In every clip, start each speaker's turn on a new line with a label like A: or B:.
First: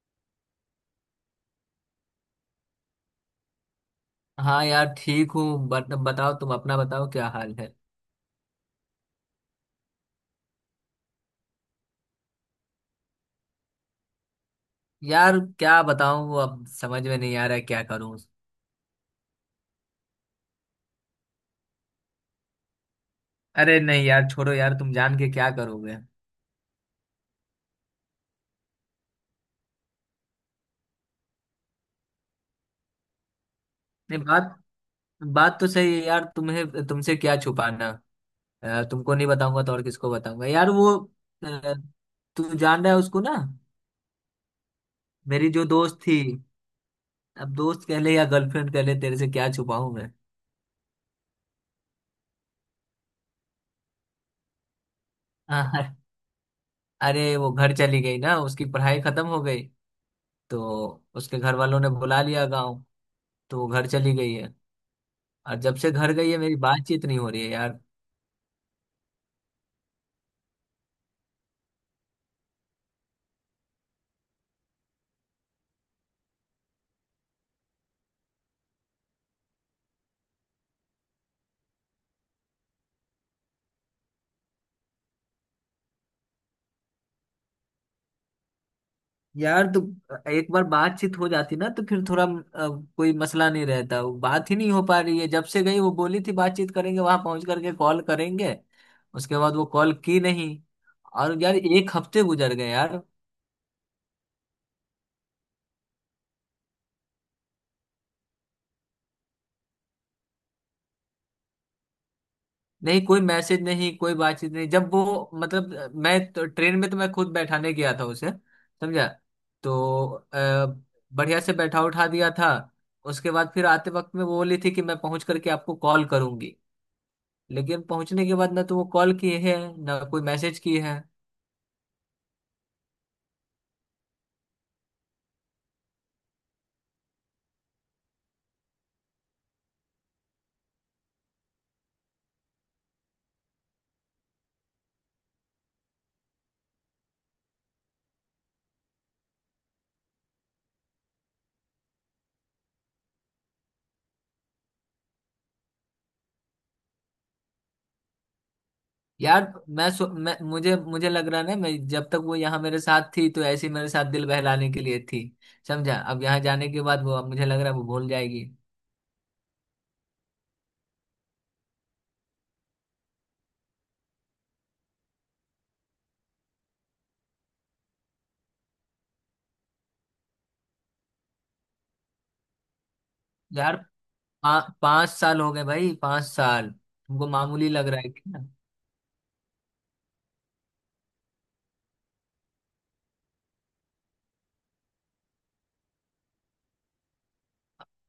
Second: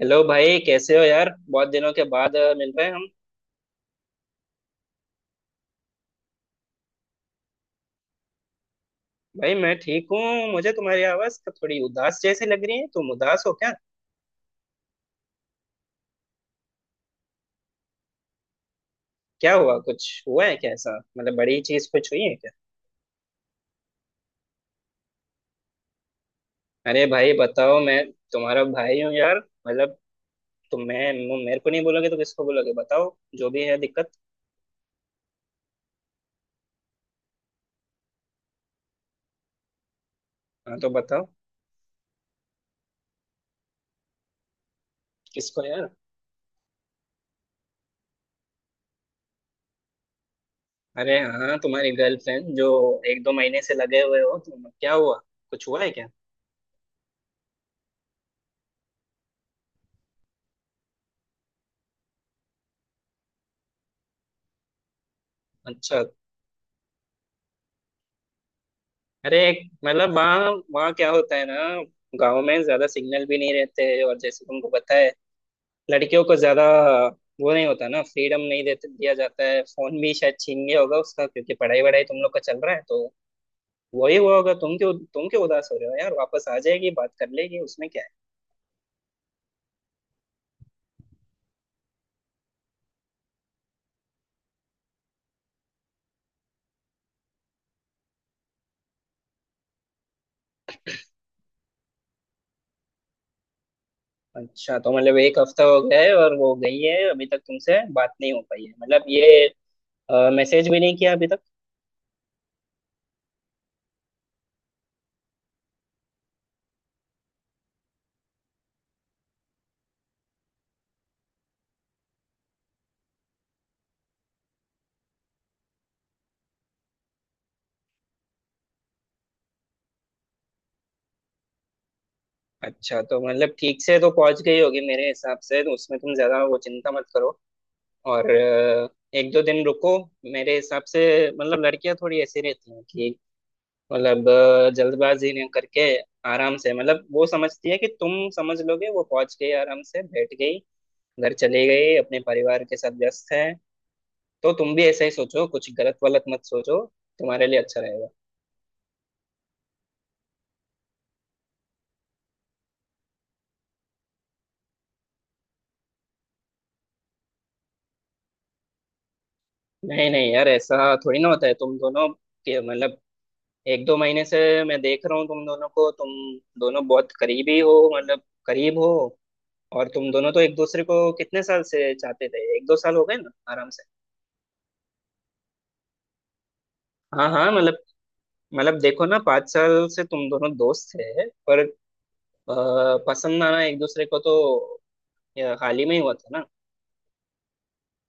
A: Hello भाई, कैसे हो यार? बहुत दिनों के बाद मिल रहे हैं हम।
B: हाँ यार, ठीक हूँ। बट बताओ, तुम अपना बताओ क्या हाल है।
A: भाई मैं ठीक हूँ, मुझे तुम्हारी आवाज का थोड़ी उदास जैसी लग रही है। तुम उदास हो क्या?
B: यार क्या बताऊँ, वो अब समझ में नहीं आ रहा है क्या करूँ।
A: क्या हुआ? कुछ हुआ है क्या ऐसा? मतलब बड़ी चीज कुछ हुई है क्या?
B: अरे नहीं यार, छोड़ो यार, तुम जान के क्या करोगे।
A: अरे भाई बताओ, मैं तुम्हारा भाई हूँ यार। मतलब तुम, मैं, मेरे को नहीं बोलोगे तो किसको बोलोगे? बताओ, जो भी है दिक्कत।
B: नहीं। बात बात तो सही है यार, तुम्हें तुमसे क्या छुपाना। तुमको नहीं बताऊंगा तो और किसको बताऊंगा यार,
A: हाँ तो
B: वो।
A: बताओ।
B: अ, तू जान रहा है उसको ना। मेरी
A: किसको
B: जो
A: यार?
B: दोस्त थी। अब दोस्त कह ले या गर्लफ्रेंड कह ले, तेरे से क्या छुपाऊं मैं।
A: अरे हाँ, तुम्हारी गर्लफ्रेंड जो एक दो महीने से लगे हुए हो तुम, क्या हुआ? कुछ हुआ है
B: अ,
A: क्या?
B: अरे वो घर चली गई ना, उसकी पढ़ाई खत्म हो गई। तो उसके घर वालों ने बुला लिया गाँव। तो वो घर चली गई है। और जब से
A: अच्छा।
B: घर गई है मेरी बातचीत नहीं हो रही है यार।
A: अरे मतलब वहाँ, वहाँ क्या होता है ना, गांव में ज्यादा सिग्नल भी नहीं रहते हैं। और जैसे तुमको पता है, लड़कियों को ज्यादा वो नहीं होता ना, फ्रीडम नहीं देते, दिया जाता है। फोन भी शायद छीन गया होगा उसका, क्योंकि पढ़ाई वढ़ाई तुम लोग का चल रहा है, तो वही हुआ होगा। तुम क्यों, तुम क्यों उदास हो रहे हो यार? वापस आ जाएगी, बात कर लेगी, उसमें क्या है।
B: यार तो एक बार बातचीत हो जाती ना तो फिर थोड़ा कोई मसला नहीं रहता। वो बात ही नहीं हो पा रही है। जब से गई वो बोली थी बातचीत करेंगे, वहां पहुंच करके कॉल करेंगे। उसके बाद वो कॉल की नहीं। और यार एक हफ्ते गुजर गए यार।
A: अच्छा, तो मतलब एक हफ्ता हो गया है और वो गई है, अभी तक तुमसे बात नहीं हो पाई है, मतलब ये मैसेज भी नहीं किया अभी तक?
B: नहीं कोई मैसेज नहीं, कोई बातचीत नहीं। जब वो मतलब, ट्रेन में तो मैं खुद बैठाने गया था उसे। समझा। तो अ, बढ़िया से बैठा उठा दिया था। उसके बाद फिर आते वक्त में वो बोली थी कि मैं पहुंच करके आपको कॉल करूंगी। लेकिन पहुंचने के बाद ना तो वो कॉल किए है, ना कोई मैसेज किए है।
A: अच्छा, तो मतलब ठीक से तो पहुंच गई होगी मेरे हिसाब से। तो उसमें तुम ज्यादा वो चिंता मत करो। और एक दो दिन रुको। मेरे हिसाब से मतलब लड़कियां थोड़ी ऐसी रहती हैं कि, मतलब जल्दबाजी नहीं करके आराम से, मतलब वो समझती है कि तुम समझ लोगे। वो पहुंच गई, आराम से बैठ गई, घर चली गई, अपने परिवार के साथ व्यस्त है। तो तुम भी ऐसा ही सोचो, कुछ गलत वलत मत सोचो, तुम्हारे लिए अच्छा रहेगा।
B: यार सो, मैं मुझे मुझे लग रहा है ना, मैं जब तक वो यहाँ मेरे साथ थी तो ऐसे ही मेरे साथ दिल बहलाने के लिए थी। समझा। अब यहाँ जाने के बाद वो, अब मुझे लग रहा है वो भूल जाएगी।
A: नहीं नहीं यार, ऐसा थोड़ी ना होता है। तुम दोनों के मतलब एक दो महीने से मैं देख रहा हूँ तुम दोनों को। तुम दोनों बहुत करीबी हो, मतलब करीब हो। और तुम दोनों तो एक दूसरे को कितने साल से चाहते थे, एक दो साल हो गए ना आराम
B: यार
A: से।
B: 5 साल हो गए भाई, 5 साल तुमको
A: हाँ हाँ
B: मामूली
A: मतलब,
B: लग रहा है क्या।
A: मतलब देखो ना, पाँच साल से तुम दोनों दोस्त थे पर अ, पसंद आना एक दूसरे को तो हाल ही में ही हुआ था ना।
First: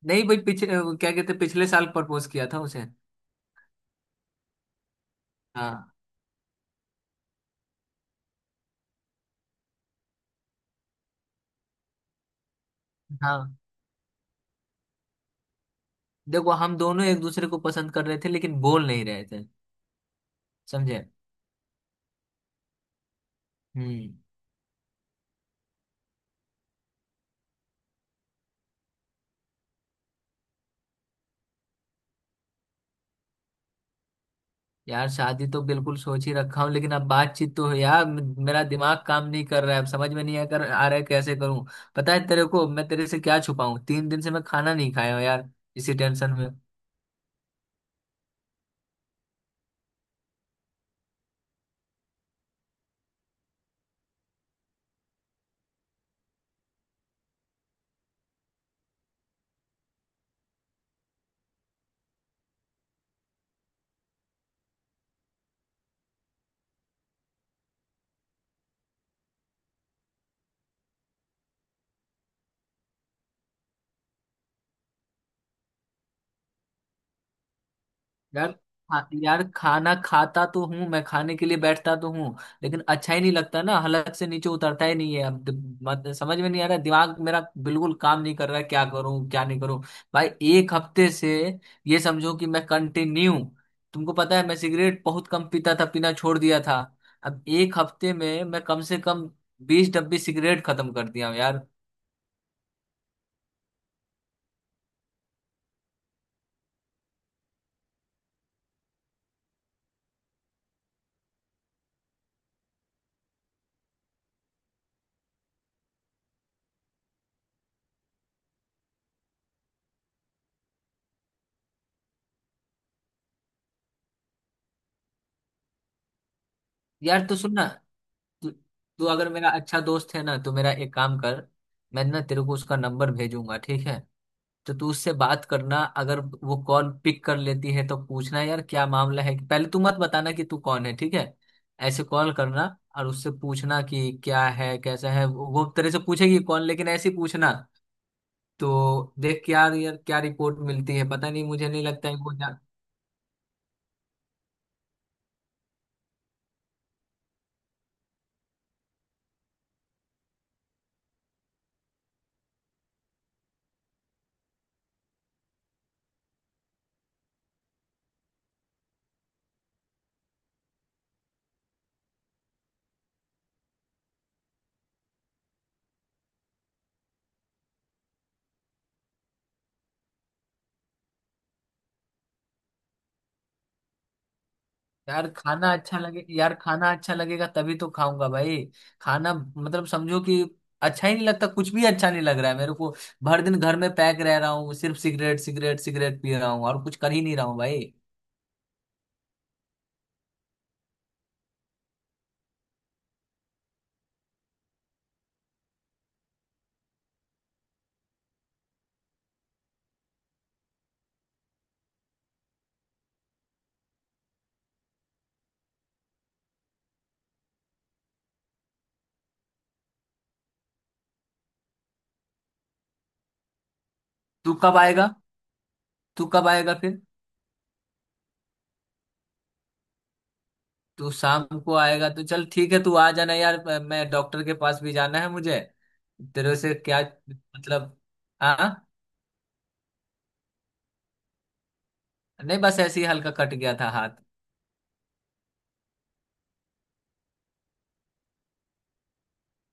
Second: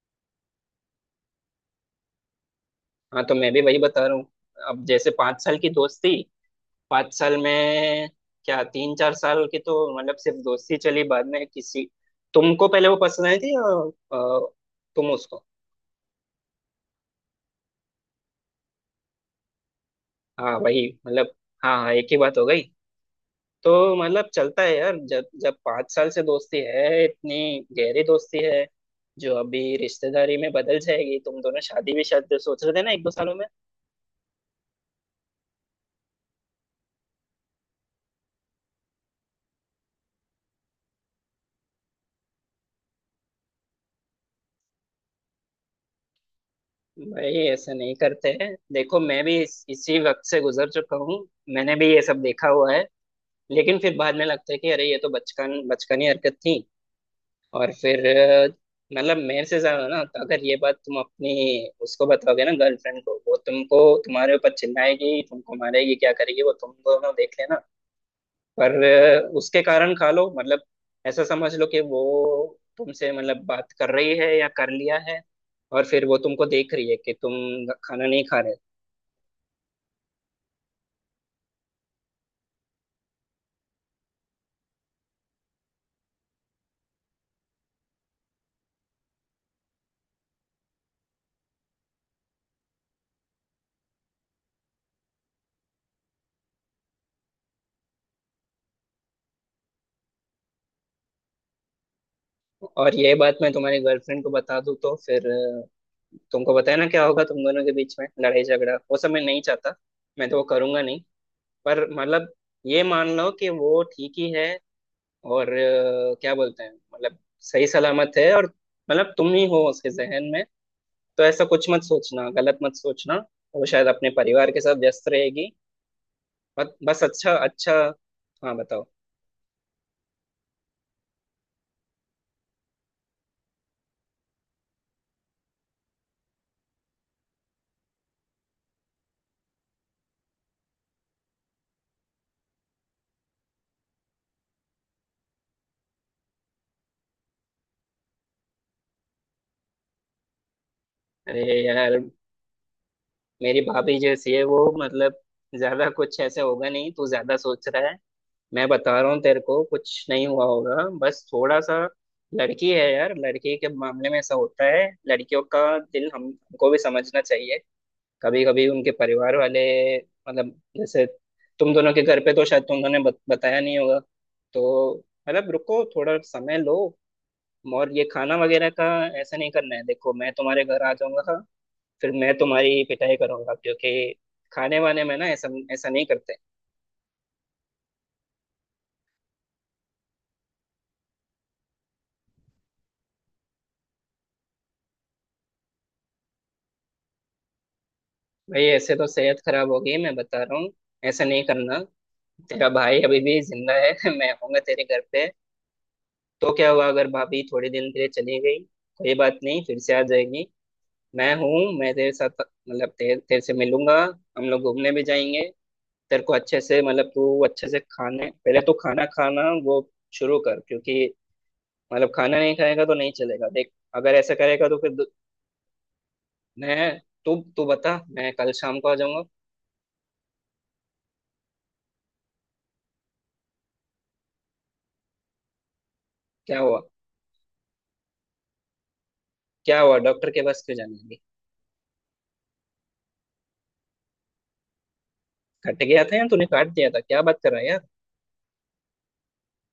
B: नहीं भाई, पिछले, वो क्या कहते हैं, पिछले साल प्रपोज किया था उसे।
A: हाँ तो मैं भी वही बता रहा हूँ। अब जैसे पाँच साल की
B: हाँ
A: दोस्ती, पाँच साल में क्या तीन चार साल की तो मतलब सिर्फ दोस्ती चली, बाद में किसी, तुमको पहले वो पसंद आई थी
B: हाँ।
A: या अ, तुम उसको?
B: देखो हम दोनों एक दूसरे को पसंद कर रहे थे लेकिन बोल नहीं रहे थे।
A: हाँ वही
B: समझे।
A: मतलब। हाँ हाँ, एक ही बात हो गई। तो
B: हम्म।
A: मतलब चलता है यार, जब जब पाँच साल से दोस्ती है, इतनी गहरी दोस्ती है जो अभी रिश्तेदारी में बदल जाएगी, तुम दोनों शादी भी शायद सोच रहे थे ना एक दो सालों में।
B: यार शादी तो बिल्कुल सोच ही रखा हूँ, लेकिन अब बातचीत तो है यार। मेरा दिमाग काम नहीं कर रहा है, अब समझ में नहीं आ कर आ रहा है कैसे करूँ। पता है तेरे को, मैं तेरे से क्या छुपाऊं, 3 दिन से मैं खाना नहीं खाया हूँ यार। इसी टेंशन में।
A: भाई ऐसा नहीं करते हैं, देखो मैं भी इसी वक्त से गुजर चुका हूँ, मैंने भी ये सब देखा हुआ है। लेकिन फिर बाद में लगता है कि अरे ये तो बचपन, बचकानी हरकत थी। और फिर मतलब मेरे से ज्यादा ना, तो अगर ये बात तुम अपनी उसको बताओगे ना, गर्लफ्रेंड को, वो तुमको, तुम्हारे ऊपर चिल्लाएगी, तुमको मारेगी, क्या करेगी वो तुम दोनों देख लेना। पर उसके कारण खा लो, मतलब ऐसा समझ लो कि वो तुमसे मतलब बात कर रही है या कर लिया है। और फिर वो तुमको देख रही है कि तुम खाना नहीं खा
B: यार
A: रहे।
B: यार खाना खाता तो हूँ, मैं खाने के लिए बैठता तो हूँ। लेकिन अच्छा ही नहीं लगता ना, हलक से नीचे उतरता ही नहीं है। अब दिम- मत, समझ में नहीं आ रहा दिमाग मेरा। बिल्कुल काम नहीं कर रहा है, क्या करूँ क्या नहीं करूँ। भाई एक हफ्ते से, ये समझो कि मैं कंटिन्यू, तुमको पता है मैं सिगरेट बहुत कम पीता था, पीना छोड़ दिया था। अब एक हफ्ते में मैं कम से कम 20 डब्बी सिगरेट खत्म कर दिया हूँ यार।
A: और ये बात मैं तुम्हारी गर्लफ्रेंड को बता दूँ तो फिर तुमको पता है ना क्या होगा। तुम दोनों के बीच में लड़ाई झगड़ा, वो सब मैं नहीं चाहता, मैं तो वो करूंगा नहीं। पर मतलब ये मान लो कि वो ठीक ही है और क्या बोलते हैं, मतलब सही सलामत है। और मतलब तुम ही हो उसके जहन में, तो ऐसा कुछ मत सोचना, गलत मत सोचना। वो शायद अपने परिवार के साथ व्यस्त रहेगी। बस बस,
B: यार
A: अच्छा
B: तो सुन ना।
A: अच्छा।
B: तू
A: हाँ बताओ।
B: तू अगर मेरा अच्छा दोस्त है ना, तो मेरा एक काम कर। मैं ना तेरे को उसका नंबर भेजूंगा, ठीक है। तो तू उससे बात करना। अगर वो कॉल पिक कर लेती है तो पूछना यार क्या मामला है, पहले तू मत बताना कि तू कौन है, ठीक है। ऐसे कॉल करना। और उससे पूछना कि क्या है कैसा है वो। वो तेरे से पूछेगी कौन, लेकिन ऐसे ही पूछना। तो देख यार यार क्या रिपोर्ट मिलती है, पता नहीं,
A: अरे
B: मुझे नहीं
A: यार,
B: लगता है वो।
A: मेरी भाभी जैसी है वो, मतलब ज्यादा कुछ ऐसे होगा नहीं, तू ज्यादा सोच रहा है। मैं बता रहा हूँ तेरे को, कुछ नहीं हुआ होगा, बस थोड़ा सा। लड़की है यार, लड़की के मामले में ऐसा होता है, लड़कियों का दिल हम, हमको भी समझना चाहिए। कभी कभी उनके परिवार वाले मतलब जैसे, तुम दोनों के घर पे तो शायद तुम दोनों ने बताया नहीं होगा तो मतलब रुको, थोड़ा समय लो। और ये खाना वगैरह का ऐसा नहीं करना है, देखो मैं तुम्हारे घर आ जाऊंगा, फिर मैं तुम्हारी पिटाई करूंगा। क्योंकि खाने वाने में
B: यार
A: ना ऐसा,
B: खाना
A: ऐसा
B: अच्छा
A: नहीं
B: लगे,
A: करते।
B: यार खाना अच्छा लगेगा तभी तो खाऊंगा भाई। खाना मतलब समझो कि, अच्छा ही नहीं लगता, कुछ भी अच्छा नहीं लग रहा है मेरे को। भर दिन घर में पैक रह रहा हूँ, सिर्फ सिगरेट सिगरेट सिगरेट पी रहा हूँ और कुछ कर ही नहीं रहा हूँ भाई।
A: भाई ऐसे तो सेहत खराब होगी, मैं बता रहा हूँ, ऐसा नहीं करना। तेरा भाई अभी भी जिंदा है। मैं आऊंगा तेरे घर पे। तो क्या हुआ अगर भाभी थोड़ी दिन के लिए चली गई, कोई बात नहीं, फिर से आ जाएगी। मैं हूँ, मैं तेरे साथ, मतलब तेरे, तेरे से मिलूंगा, हम लोग घूमने भी जाएंगे। तेरे को अच्छे से मतलब, तू अच्छे से खाने, पहले तो खाना खाना वो शुरू कर, क्योंकि मतलब खाना नहीं खाएगा तो नहीं चलेगा। देख अगर ऐसा
B: तू
A: करेगा तो
B: कब
A: फिर दु-।
B: आएगा? तू कब आएगा
A: मैं,
B: फिर?
A: तू तू बता, मैं कल शाम को आ जाऊंगा।
B: तू शाम को आएगा तो चल ठीक है, तू आ जाना यार। मैं डॉक्टर के पास भी जाना है मुझे। तेरे
A: क्या
B: से
A: हुआ?
B: क्या। मतलब। हाँ।
A: क्या हुआ डॉक्टर के पास क्यों जाने लगी?
B: नहीं, बस ऐसे ही हल्का कट गया था हाथ।
A: कट गया था या तूने काट दिया था? क्या बात कर रहा है यार।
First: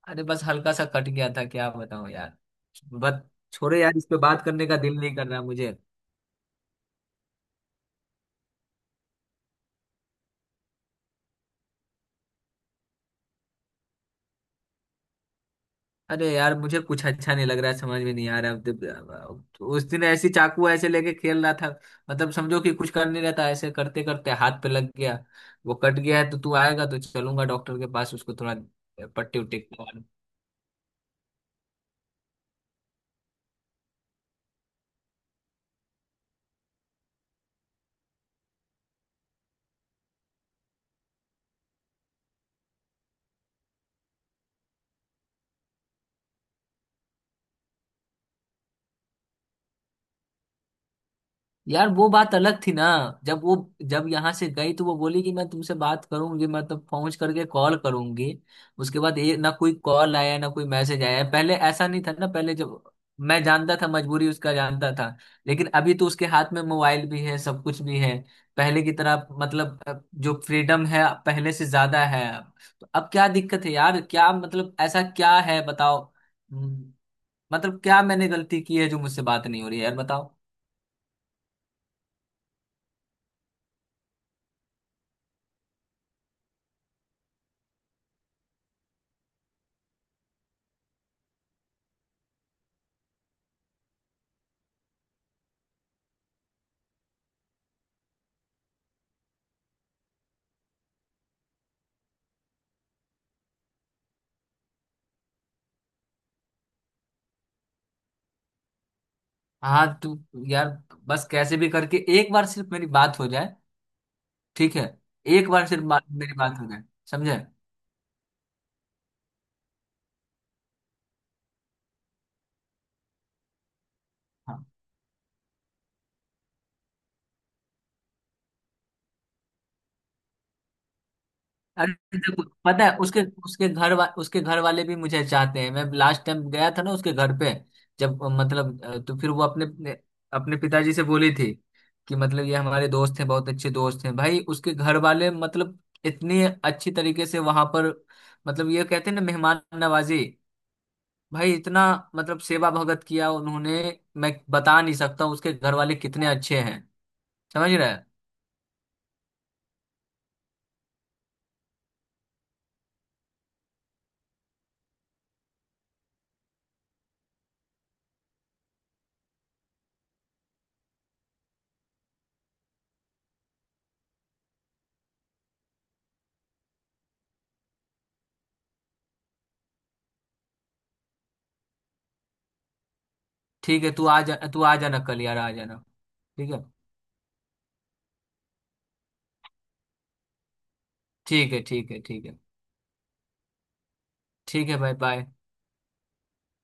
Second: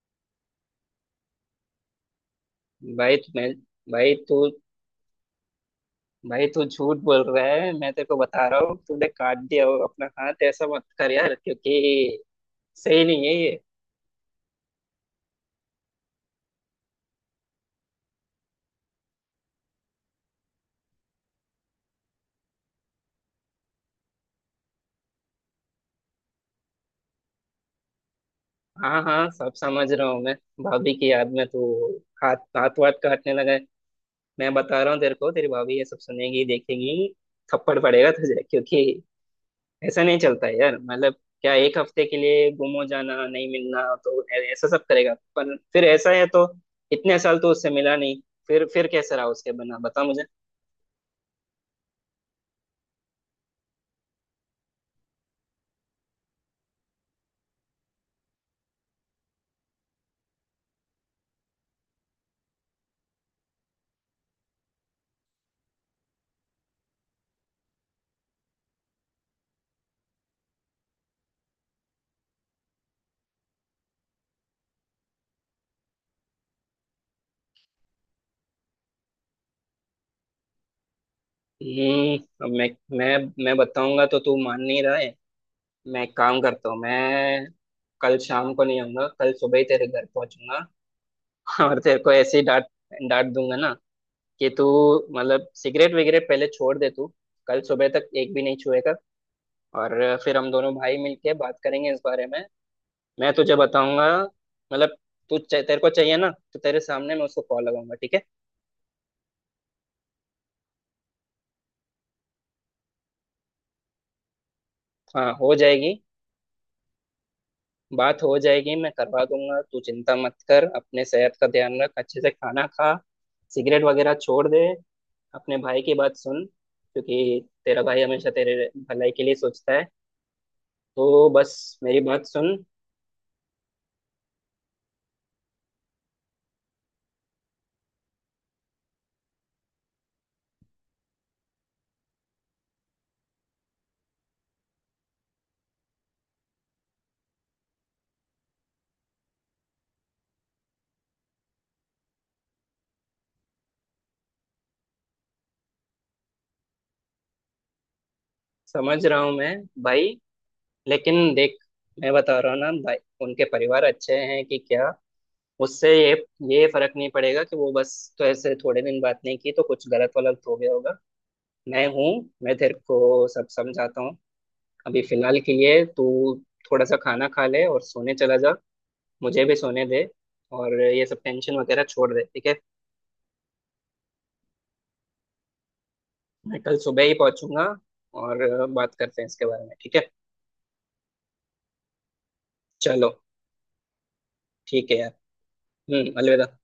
B: अरे बस हल्का सा कट गया था, क्या बताऊं यार।
A: भाई
B: बस।
A: मैं,
B: छोड़ो यार, इस
A: भाई
B: पे बात
A: तू,
B: करने का दिल नहीं कर रहा मुझे।
A: भाई तू झूठ बोल रहा है, मैं तेरे को बता रहा हूँ। तूने काट दिया हो अपना हाथ, ऐसा मत कर यार, क्योंकि सही नहीं है ये।
B: अरे यार मुझे कुछ अच्छा नहीं लग रहा है, समझ में नहीं आ रहा अब उस दिन ऐसी चाकू ऐसे लेके खेल रहा था। मतलब समझो कि, कुछ कर नहीं रहता ऐसे करते करते हाथ पे लग गया। वो कट गया है, तो तू आएगा तो चलूंगा डॉक्टर के पास, उसको थोड़ा
A: हाँ हाँ,
B: पट्टी
A: सब
B: उट्टी।
A: समझ रहा हूँ मैं। भाभी की याद में तू हाथ, हाथ वाथ काटने लगा है। मैं बता रहा हूँ तेरे को, तेरी भाभी ये सब सुनेगी देखेगी, थप्पड़ पड़ेगा तुझे। क्योंकि ऐसा नहीं चलता है यार, मतलब क्या एक हफ्ते के लिए गुम हो जाना, नहीं मिलना तो ऐ- ऐसा सब करेगा? पर फिर ऐसा है तो इतने साल तो उससे मिला नहीं, फिर फिर कैसे रहा उसके बिना, बता मुझे।
B: यार वो बात अलग थी ना। जब वो जब यहाँ से गई तो वो बोली कि मैं तुमसे बात करूंगी, मतलब पहुंच करके कॉल करूंगी। उसके बाद ये ना कोई कॉल आया ना कोई मैसेज आया। पहले ऐसा नहीं था ना, पहले जब, मैं जानता था, मजबूरी उसका जानता था। लेकिन अभी तो उसके हाथ में मोबाइल भी है, सब कुछ भी है। पहले की तरह मतलब जो फ्रीडम है पहले से ज्यादा है अब। तो अब क्या दिक्कत है यार, क्या मतलब, ऐसा क्या है बताओ। हम्म, मतलब क्या मैंने गलती की है जो मुझसे बात नहीं हो रही है यार बताओ।
A: हम्म। अब मैं मैं बताऊंगा तो तू मान नहीं रहा है। मैं एक काम करता हूँ, मैं कल शाम को नहीं आऊंगा, कल सुबह ही तेरे घर पहुंचूंगा। और तेरे को ऐसे ही डांट, डांट दूंगा ना, कि तू मतलब सिगरेट वगैरह पहले छोड़ दे तू, कल सुबह तक एक भी नहीं छुएगा। और फिर हम दोनों भाई मिलके बात करेंगे इस बारे में, मैं तुझे बताऊंगा। मतलब तू, तेरे को चाहिए ना तो तेरे सामने मैं उसको कॉल लगाऊंगा, ठीक है?
B: हाँ तू। यार बस कैसे भी करके एक बार सिर्फ मेरी बात हो जाए। ठीक है।
A: हाँ
B: एक
A: हो
B: बार सिर्फ
A: जाएगी।
B: मेरी बात हो जाए। समझे।
A: बात हो जाएगी, मैं करवा दूंगा, तू चिंता मत कर। अपने सेहत का ध्यान रख, अच्छे से खाना खा, सिगरेट वगैरह छोड़ दे।
B: हाँ।
A: अपने भाई की बात सुन, क्योंकि तेरा भाई हमेशा तेरे भलाई के लिए सोचता है। तो बस
B: अरे
A: मेरी बात
B: देखो,
A: सुन।
B: पता है उसके उसके घर वा, उसके घर वाले भी मुझे चाहते हैं। मैं लास्ट टाइम गया था ना उसके घर पे। जब मतलब तो फिर वो अपने अपने अपने पिताजी से बोली थी, कि मतलब ये हमारे दोस्त हैं, बहुत अच्छे दोस्त हैं। भाई उसके घर वाले मतलब, इतनी अच्छी तरीके से वहां पर, मतलब ये कहते हैं ना मेहमान नवाजी, भाई इतना मतलब सेवा भगत किया उन्होंने। मैं बता नहीं सकता हूँ। उसके घर वाले कितने अच्छे हैं। समझ रहे हैं।
A: समझ रहा हूँ मैं भाई, लेकिन देख, मैं बता रहा हूँ ना भाई, उनके परिवार अच्छे हैं कि क्या, उससे ये फर्क नहीं पड़ेगा कि वो बस तो ऐसे थोड़े दिन बात नहीं की तो कुछ गलत वलत हो गया होगा। मैं हूँ, मैं तेरे को सब समझाता हूँ। अभी फिलहाल के लिए तू थोड़ा सा खाना खा ले और सोने चला जा, मुझे भी सोने दे। और ये सब टेंशन वगैरह छोड़ दे, ठीक है?
B: ठीक है, तू आ जा, तू आ जाना कल यार, आ जाना। ठीक
A: मैं
B: है।
A: कल सुबह ही पहुंचूंगा और बात करते हैं इसके बारे में, ठीक है?
B: ठीक है ठीक है। ठीक है
A: चलो,
B: ठीक है
A: ठीक
B: भाई,
A: है यार।
B: बाय।
A: हम्म, अलविदा।